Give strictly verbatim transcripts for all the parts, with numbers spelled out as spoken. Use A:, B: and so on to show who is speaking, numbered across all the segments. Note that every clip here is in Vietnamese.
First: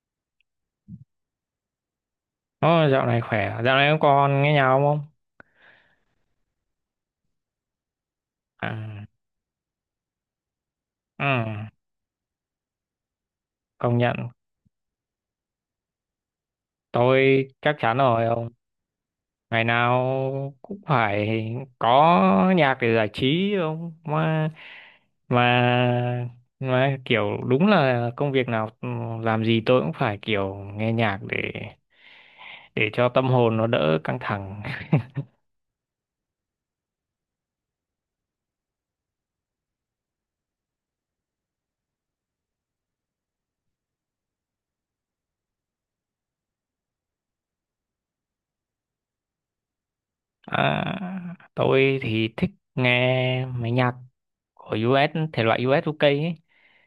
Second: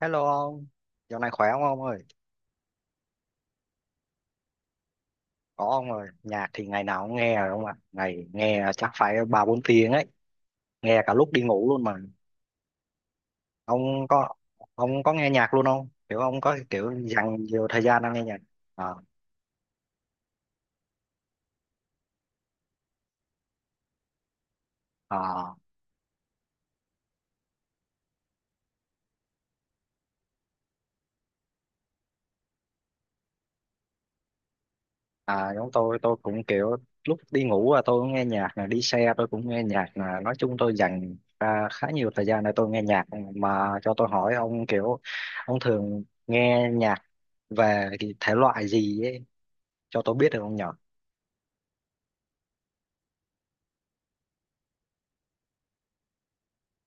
A: Hello ông, dạo này khỏe không ông ơi?
B: Ồ, dạo này khỏe, à? Dạo này các con nghe nhau không?
A: Có ông ơi, nhạc thì ngày nào cũng nghe rồi ông ạ. Ngày nghe chắc
B: À,
A: phải ba bốn tiếng ấy, nghe cả
B: ừ,
A: lúc đi ngủ luôn mà.
B: công
A: Ông
B: nhận,
A: có ông có nghe nhạc luôn không? Kiểu ông có kiểu dành
B: tôi
A: nhiều
B: chắc
A: thời
B: chắn
A: gian ông nghe
B: rồi
A: nhạc.
B: ông.
A: À,
B: Ngày nào cũng phải có nhạc để giải trí ông. Mà,
A: à,
B: mà, mà kiểu đúng là công việc nào ừ, làm gì tôi cũng phải kiểu nghe nhạc để để cho tâm hồn nó đỡ căng thẳng.
A: à, giống tôi tôi cũng kiểu lúc đi ngủ là tôi cũng nghe nhạc, là đi xe tôi cũng nghe nhạc, là nói chung tôi dành ra khá nhiều thời gian để tôi nghe nhạc. Mà cho tôi hỏi ông kiểu ông thường nghe nhạc về cái thể loại gì ấy cho tôi biết được không nhỉ?
B: À, tôi thì thích nghe mấy nhạc của u ét, thể loại u ét u ca ấy.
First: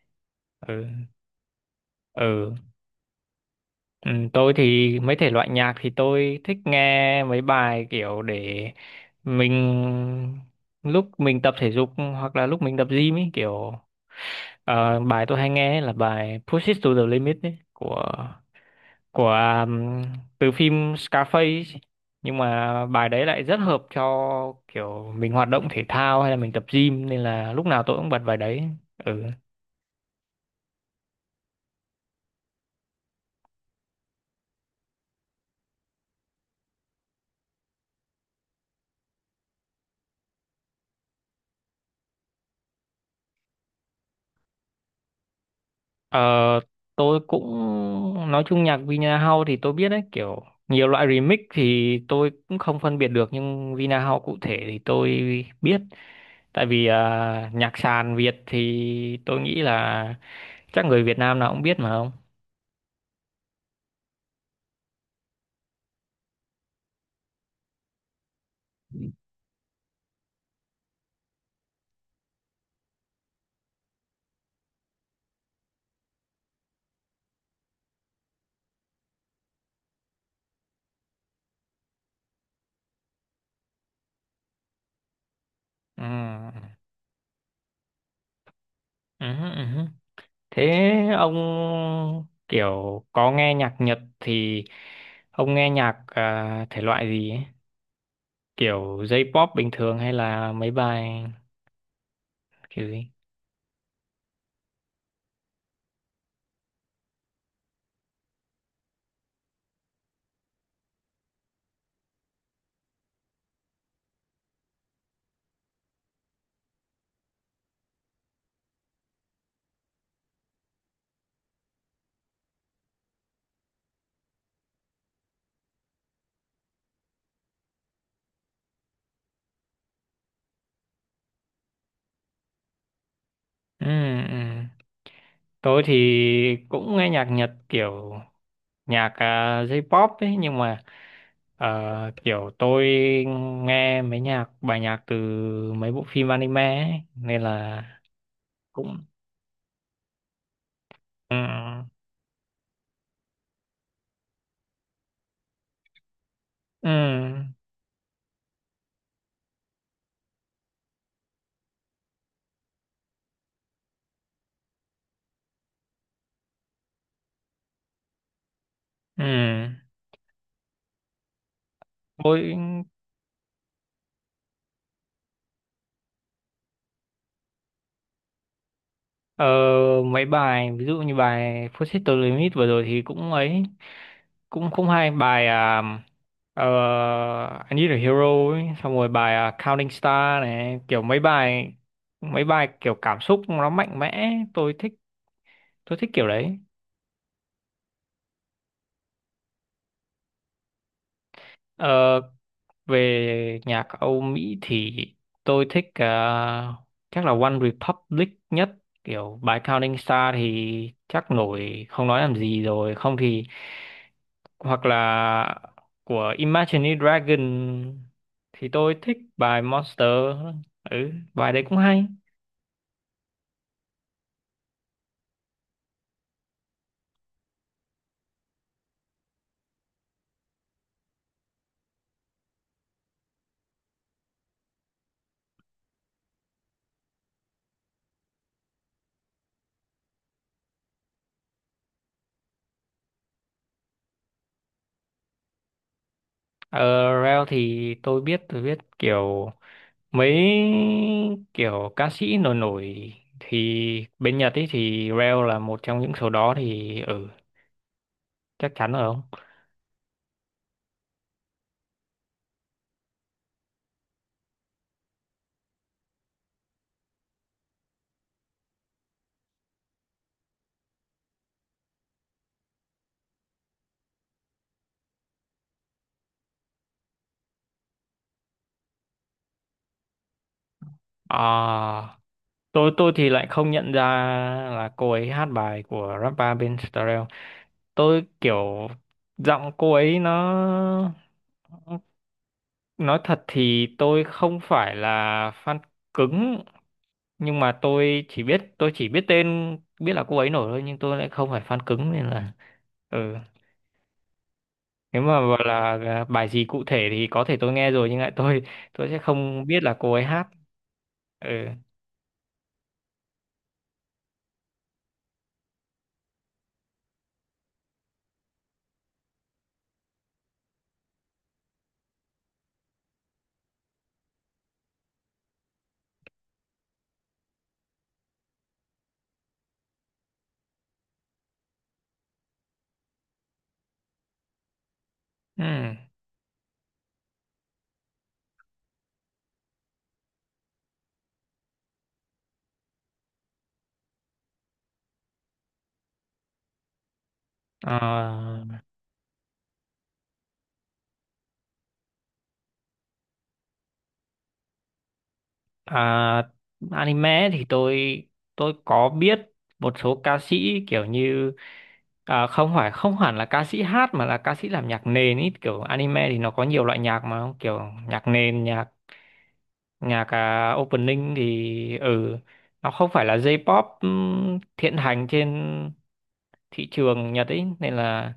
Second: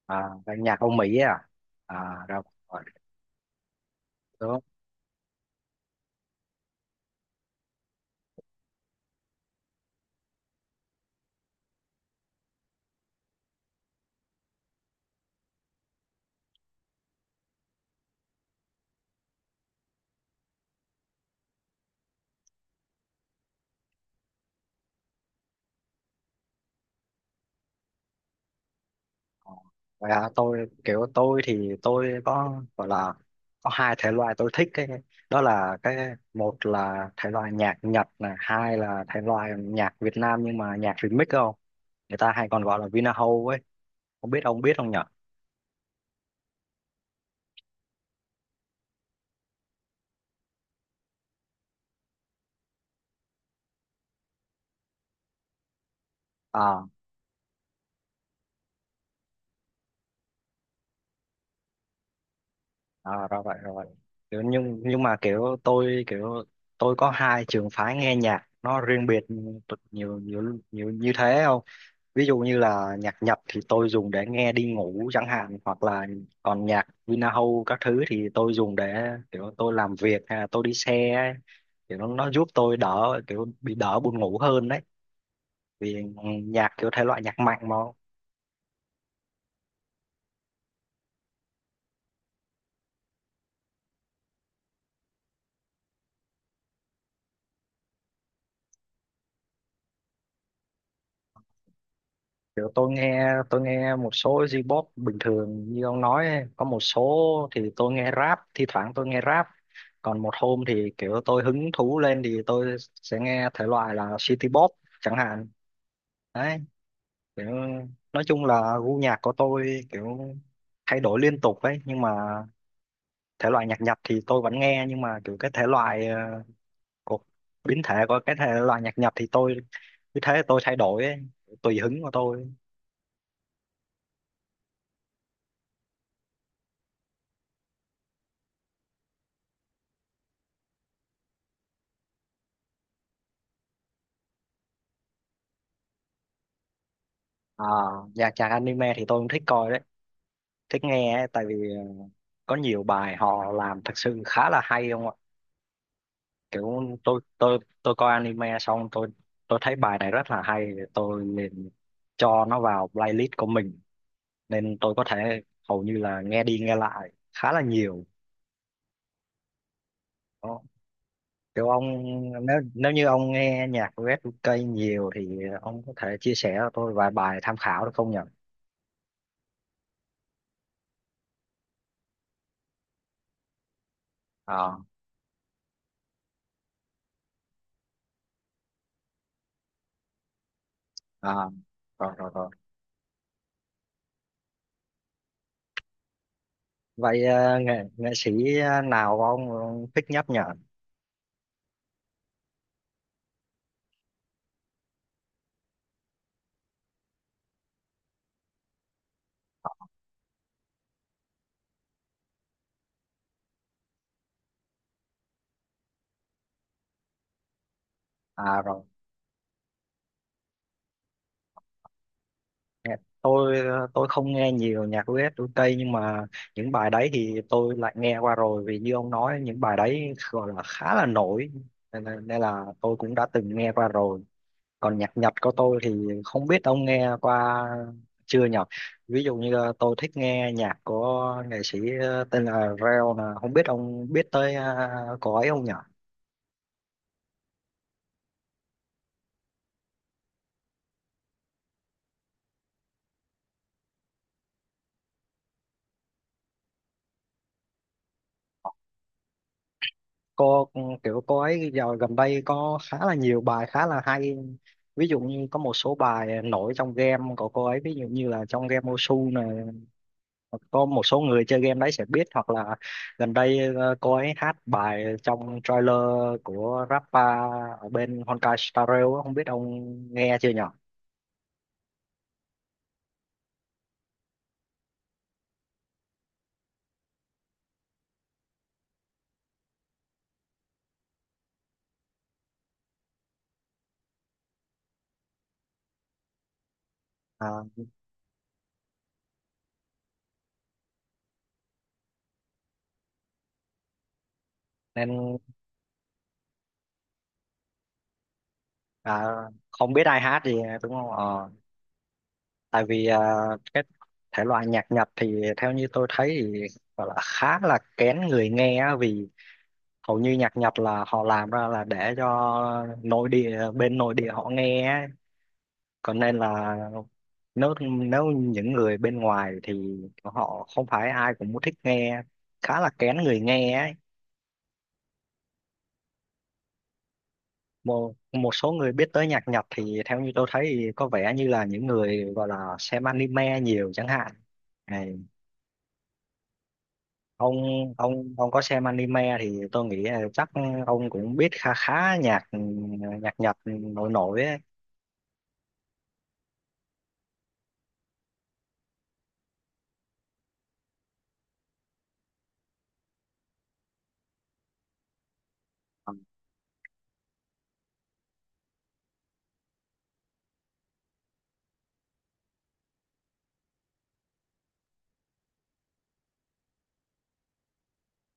A: À, ban nhạc
B: Ừ.
A: Âu Mỹ à. À rồi
B: ừ
A: rồi
B: Ừ, tôi
A: đúng.
B: thì mấy thể loại nhạc thì tôi thích nghe mấy bài kiểu để mình lúc mình tập thể dục hoặc là lúc mình tập gym ấy kiểu ờ, bài tôi hay nghe ấy là bài Push It to the Limit ấy, của của um, từ phim Scarface ấy. Nhưng mà bài đấy lại rất hợp cho kiểu mình hoạt động thể thao hay là mình tập gym nên là lúc nào tôi cũng bật bài đấy. ừ
A: Ờ, vậy hả? Tôi kiểu tôi thì tôi có gọi là có hai thể loại tôi thích, cái đó là cái một là thể loại nhạc Nhật này, hai là thể loại nhạc Việt Nam nhưng mà nhạc remix, không người ta hay còn gọi là Vinahouse ấy, không biết ông biết không nhở?
B: Ờ, tôi cũng nói chung nhạc Vina House thì tôi biết đấy, kiểu nhiều loại remix thì tôi cũng không phân biệt được, nhưng Vina House cụ thể thì tôi biết. Tại
A: À,
B: vì à, nhạc sàn Việt thì tôi nghĩ là chắc người Việt Nam nào cũng biết mà không.
A: à, ra vậy rồi vậy. Kiểu nhưng nhưng mà kiểu tôi kiểu tôi có hai trường phái nghe nhạc nó
B: Ừ,
A: riêng biệt, t- nhiều nhiều nhiều như thế. Không ví dụ như là nhạc Nhật thì tôi dùng để nghe đi ngủ chẳng hạn, hoặc là còn nhạc Vinahome các thứ thì tôi dùng để kiểu tôi làm việc hay là tôi đi xe ấy. Kiểu nó, nó giúp tôi đỡ kiểu bị đỡ buồn ngủ hơn đấy, vì nhạc kiểu thể loại nhạc mạnh mà.
B: Ừ, ừ. ừ. Thế ông kiểu có nghe nhạc Nhật thì ông nghe nhạc à, thể loại gì ấy? Kiểu J-pop bình thường hay là mấy bài
A: Kiểu
B: kiểu
A: tôi
B: gì?
A: nghe tôi nghe một số J-pop bình thường như ông nói ấy. Có một số thì tôi nghe rap, thi thoảng tôi nghe rap, còn một hôm thì kiểu tôi hứng thú lên thì tôi sẽ nghe thể loại là city pop chẳng hạn đấy. Kiểu nói chung là gu nhạc của tôi kiểu thay đổi liên tục ấy, nhưng mà thể loại nhạc Nhật thì tôi vẫn nghe, nhưng mà kiểu cái thể loại ờ, của biến thể của cái thể loại nhạc Nhật thì tôi cứ thế tôi thay đổi ấy, tùy hứng của tôi.
B: ừ, ừ. Tôi thì cũng nghe nhạc Nhật kiểu nhạc à, J-pop ấy, nhưng mà ờ, kiểu tôi nghe mấy nhạc bài nhạc từ mấy bộ phim anime ấy, nên
A: À,
B: là
A: dạ chàng anime thì
B: cũng.
A: tôi cũng thích coi đấy, thích nghe ấy,
B: Ừ,
A: tại vì ờ, có nhiều bài họ làm thật sự khá là hay không ạ?
B: ừ,
A: Kiểu tôi tôi tôi coi anime xong tôi tôi thấy bài này rất là hay, tôi liền cho nó vào playlist của mình, nên tôi có thể hầu như là nghe đi nghe lại khá là nhiều.
B: ừ.
A: Đó. Kiểu ông,
B: tôi
A: nếu nếu như ông nghe nhạc của Red nhiều thì ông có thể chia sẻ cho tôi vài bài tham khảo được không nhỉ?
B: Ờ, mấy bài ví dụ như bài Forces the Limit vừa rồi thì cũng ấy cũng
A: À,
B: không hay bài à, ờ, I Need a Hero ấy. Xong rồi bài à, Counting Star này kiểu mấy
A: à,
B: bài
A: rồi rồi
B: mấy
A: rồi.
B: bài kiểu cảm xúc nó mạnh mẽ tôi thích tôi thích kiểu đấy
A: Vậy ờ, nghệ nghệ sĩ ờ, nào ông thích nhấp nhở?
B: Ờ, về nhạc Âu Mỹ thì tôi thích à, chắc là One Republic nhất kiểu bài Counting Star thì chắc nổi không nói làm gì rồi không thì hoặc là của Imagine Dragon
A: À
B: thì
A: rồi,
B: tôi thích bài Monster ừ bài đấy cũng hay
A: nghe- tôi ờ, tôi không nghe nhiều nhạc u ét u ca nhưng mà những bài đấy thì tôi lại nghe qua rồi, vì như ông nói những bài đấy gọi là khá là nổi, nên, là- nên là tôi cũng đã từng nghe qua rồi. Còn nhạc Nhật của tôi thì không biết ông nghe qua chưa nhỉ? Ví dụ như ờ, tôi thích nghe nhạc của nghệ sĩ ờ, tên là Reo, là không biết ông biết tới ờ, cậu ấy không nhỉ?
B: ở Rel thì tôi biết tôi biết kiểu mấy kiểu ca sĩ nổi nổi thì bên Nhật ấy thì Rel là một trong những số đó thì ừ chắc chắn rồi không
A: cô Kiểu cô ấy giờ gần đây có khá là nhiều bài khá là hay, ví dụ như có một số bài nổi trong game của cô ấy, ví dụ như là trong game Osu này, có một số người chơi game đấy sẽ biết, hoặc là gần đây ờ, cô ấy hát bài trong trailer của rapper ở bên Honkai Star Rail á, không biết ông nghe chưa nhở?
B: à, tôi tôi thì lại không nhận ra là cô ấy hát bài của rapper bên Starrel tôi kiểu giọng cô ấy nó Nói thật thì tôi không phải là fan cứng nhưng
A: À,
B: mà tôi chỉ biết tôi chỉ biết tên biết là cô ấy nổi thôi nhưng tôi lại không phải fan cứng nên là ừ
A: nên
B: nếu mà gọi là à, bài gì cụ thể thì có thể tôi nghe rồi nhưng lại tôi tôi sẽ
A: à,
B: không biết
A: không
B: là
A: biết
B: cô
A: ai
B: ấy
A: hát
B: hát
A: gì đúng không? Ờ,
B: ừ,
A: tại vì à, cái thể loại nhạc Nhật thì theo như tôi thấy thì gọi là khá là kén người nghe á, vì hầu như nhạc Nhật là họ làm ra là để cho nội địa, bên nội địa họ nghe á. Còn nên là, nếu nếu những người bên ngoài thì họ không phải ai cũng thích nghe, khá là kén người nghe ấy.
B: ừ.
A: Một Một số người biết tới nhạc Nhật thì theo như tôi thấy thì có vẻ như là những người gọi là xem anime nhiều chẳng hạn. ông ông ông có
B: à,
A: xem anime thì tôi nghĩ là chắc ông cũng biết khá khá nhạc, nhạc Nhật nổi nổi ấy.
B: À, anime thì tôi tôi có biết một số ca sĩ kiểu như à, không phải, không hẳn là ca sĩ hát mà là ca sĩ làm nhạc nền, ý kiểu anime thì nó có nhiều loại nhạc mà kiểu nhạc nền nhạc nhạc à, opening thì ừ nó không phải là J-pop ừm, hiện hành trên thị trường Nhật ấy, nên là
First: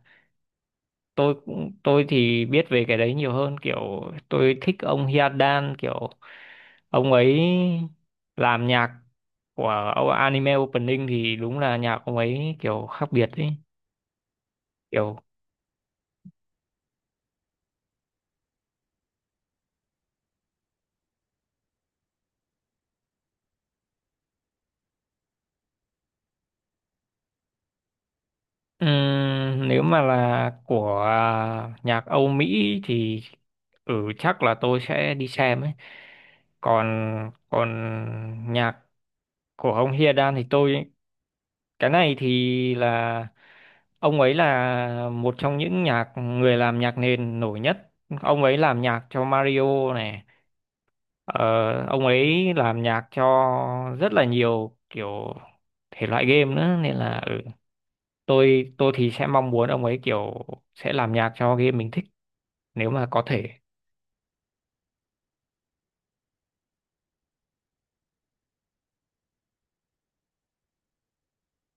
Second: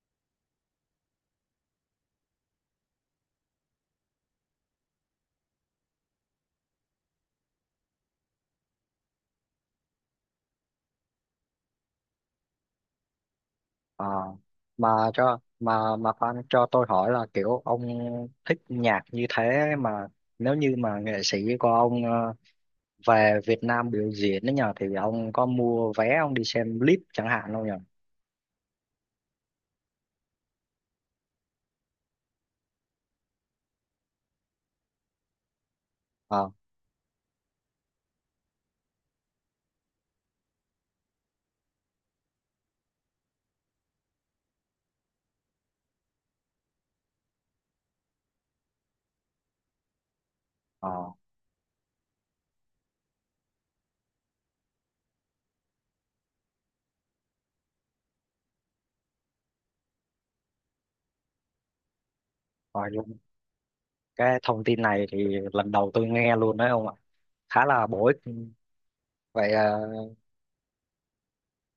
B: tôi cũng tôi thì biết về cái đấy nhiều hơn, kiểu tôi thích ông Hyadan, kiểu ông ấy làm nhạc của o- anime opening thì đúng là nhạc ông ấy kiểu khác biệt ấy,
A: Ờ, mà
B: kiểu
A: cho mà mà fan cho tôi hỏi là kiểu ông thích nhạc như thế, mà nếu như mà nghệ sĩ của ông ờ, về Việt Nam biểu diễn đấy nhờ, thì ông có mua vé ông đi xem clip chẳng hạn không nhờ?
B: ừm, nếu mà là của à, nhạc Âu Mỹ thì ừ chắc là tôi sẽ đi xem ấy.
A: ờ
B: Còn còn nhạc của ông Hyadan thì tôi cái này thì là ông ấy là một trong những nhạc người làm nhạc nền nổi nhất. Ông ấy làm nhạc cho Mario này,
A: ờ
B: ờ, ông ấy làm nhạc cho rất là nhiều kiểu thể loại game nữa, nên là ừ, tôi tôi thì sẽ mong muốn ông ấy kiểu sẽ làm nhạc cho game mình thích nếu
A: Rồi
B: mà
A: luôn,
B: có thể.
A: cái thông tin này thì lần đầu tôi nghe luôn đấy ông ạ, khá là bổ ích. Vậy à,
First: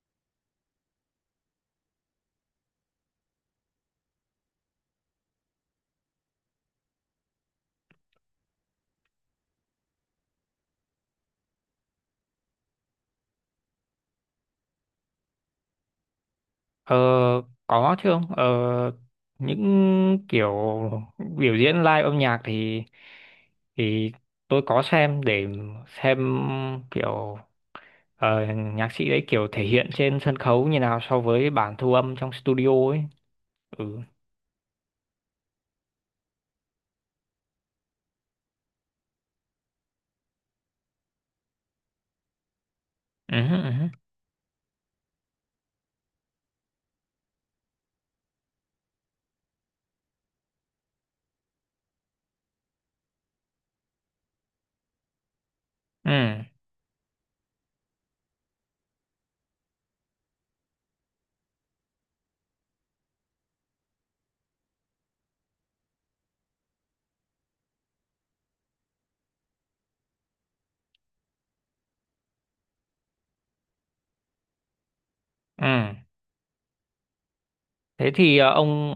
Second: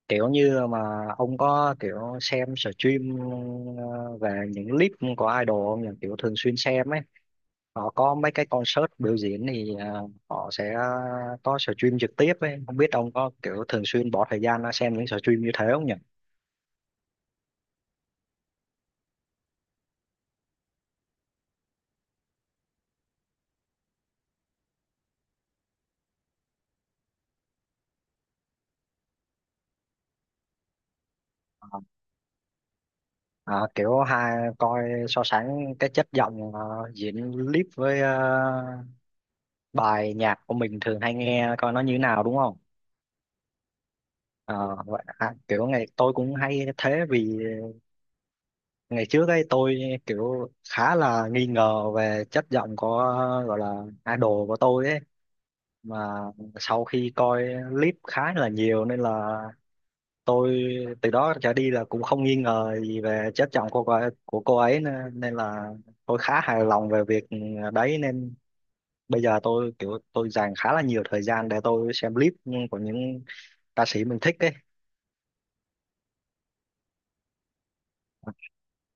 A: kiểu như mà ông có kiểu xem stream ờ, về những clip của idol không nhỉ, kiểu thường xuyên xem ấy, họ có mấy cái concert biểu diễn thì ờ, họ sẽ có stream trực tiếp ấy, không biết ông có kiểu thường xuyên bỏ thời gian ra xem những stream như thế không nhỉ?
B: Ờ, có chứ không? Ờ, những kiểu biểu diễn live âm nhạc thì thì tôi có xem để xem kiểu ờ, nhạc sĩ đấy kiểu thể hiện trên sân khấu như nào so với bản thu âm trong studio ấy.
A: À, kiểu
B: Ừ.
A: hai coi so sánh cái chất giọng ờ, diễn clip với ờ, bài nhạc của mình thường hay nghe, coi nó như thế nào đúng không?
B: Ừ. Ừ.
A: Ờ, vậy, à, kiểu ngày tôi cũng hay thế, vì ngày trước ấy tôi kiểu khá là nghi ngờ về chất giọng của, gọi là, idol của tôi ấy, mà
B: Ừ.
A: sau khi coi clip khá là nhiều nên là tôi từ đó trở đi là cũng không nghi ngờ gì về chất giọng của cô ấy, của cô ấy nữa. Nên là tôi khá hài lòng về việc đấy, nên bây giờ tôi kiểu tôi dành khá là nhiều thời gian để tôi xem clip của những ca sĩ mình thích ấy.
B: ừ. Thế thì ờ, ông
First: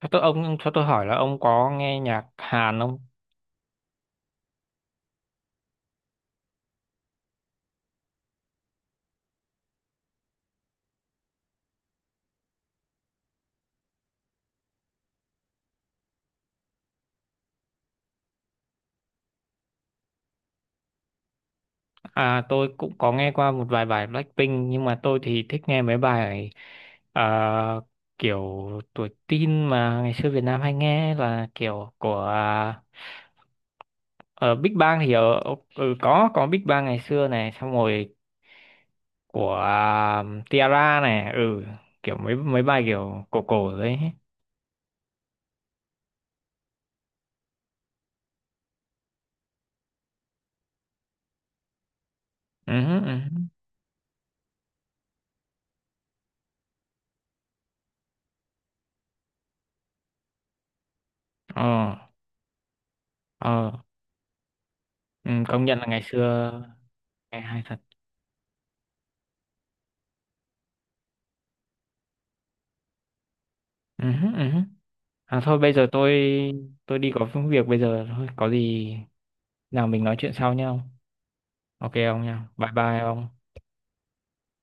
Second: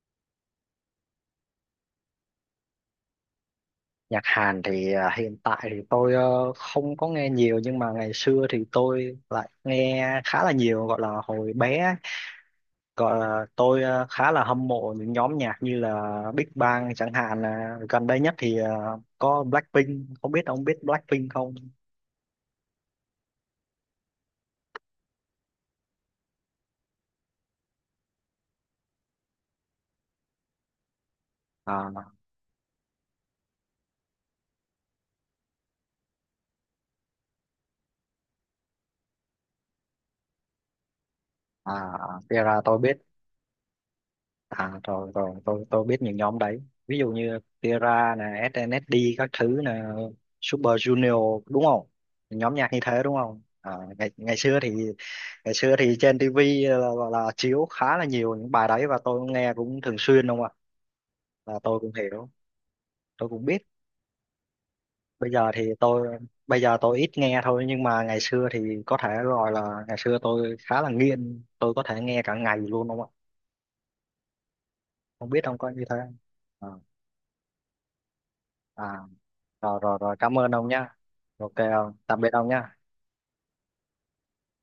B: cho tôi ông cho tôi hỏi là ông có nghe nhạc Hàn không?
A: Nhạc Hàn thì à, hiện tại thì tôi ờ, không có nghe nhiều, nhưng mà ngày xưa thì tôi lại nghe khá là nhiều, gọi là hồi bé ấy. Gọi là tôi ờ, khá là hâm mộ những nhóm nhạc như là Big Bang chẳng hạn, là gần đây nhất thì ờ, có Blackpink, không biết ông biết Blackpink không?
B: À, tôi cũng có nghe qua một vài bài Blackpink, nhưng mà tôi thì thích nghe mấy bài ờ, kiểu tuổi teen mà ngày xưa Việt Nam hay nghe, là kiểu
A: à,
B: của à, ờ, Big Bang thì ở ừ, có có Big Bang ngày xưa này, xong rồi của à, Tiara này. ừ
A: à,
B: Kiểu
A: à,
B: mấy
A: thì là
B: mấy
A: tôi
B: bài
A: biết.
B: kiểu cổ cổ đấy.
A: À, rồi rồi, tôi tôi biết những nhóm đấy, ví dụ như Tira nè, ét en ét đê các thứ nè, Super Junior đúng không, nhóm nhạc
B: Ừ
A: như thế đúng
B: ừ
A: không. À, ngày ngày xưa thì ngày xưa thì trên ti vi là, là, là chiếu khá là nhiều những bài đấy và tôi nghe cũng thường xuyên đúng không ạ, là tôi cũng
B: ờ
A: hiểu, tôi cũng biết.
B: ờ
A: Bây
B: Ừ,
A: giờ
B: công
A: thì
B: nhận là ngày
A: tôi,
B: xưa
A: bây giờ tôi ít nghe
B: nghe hay
A: thôi,
B: thật.
A: nhưng mà ngày xưa thì có thể gọi là ngày xưa tôi khá là nghiện, tôi có thể nghe cả ngày luôn đúng không ạ,
B: Ừ ừ
A: không
B: À
A: biết ông
B: thôi
A: có
B: bây
A: như
B: giờ
A: thế
B: tôi
A: không?
B: tôi đi có việc bây giờ thôi, có
A: À,
B: gì
A: à, rồi
B: nào
A: rồi
B: mình
A: rồi,
B: nói chuyện
A: cảm ơn
B: sau
A: ông
B: nhau.
A: nhá. Ok ông,
B: Ok
A: tạm
B: ông
A: biệt ông
B: nha. Bye
A: nhá.
B: bye ông.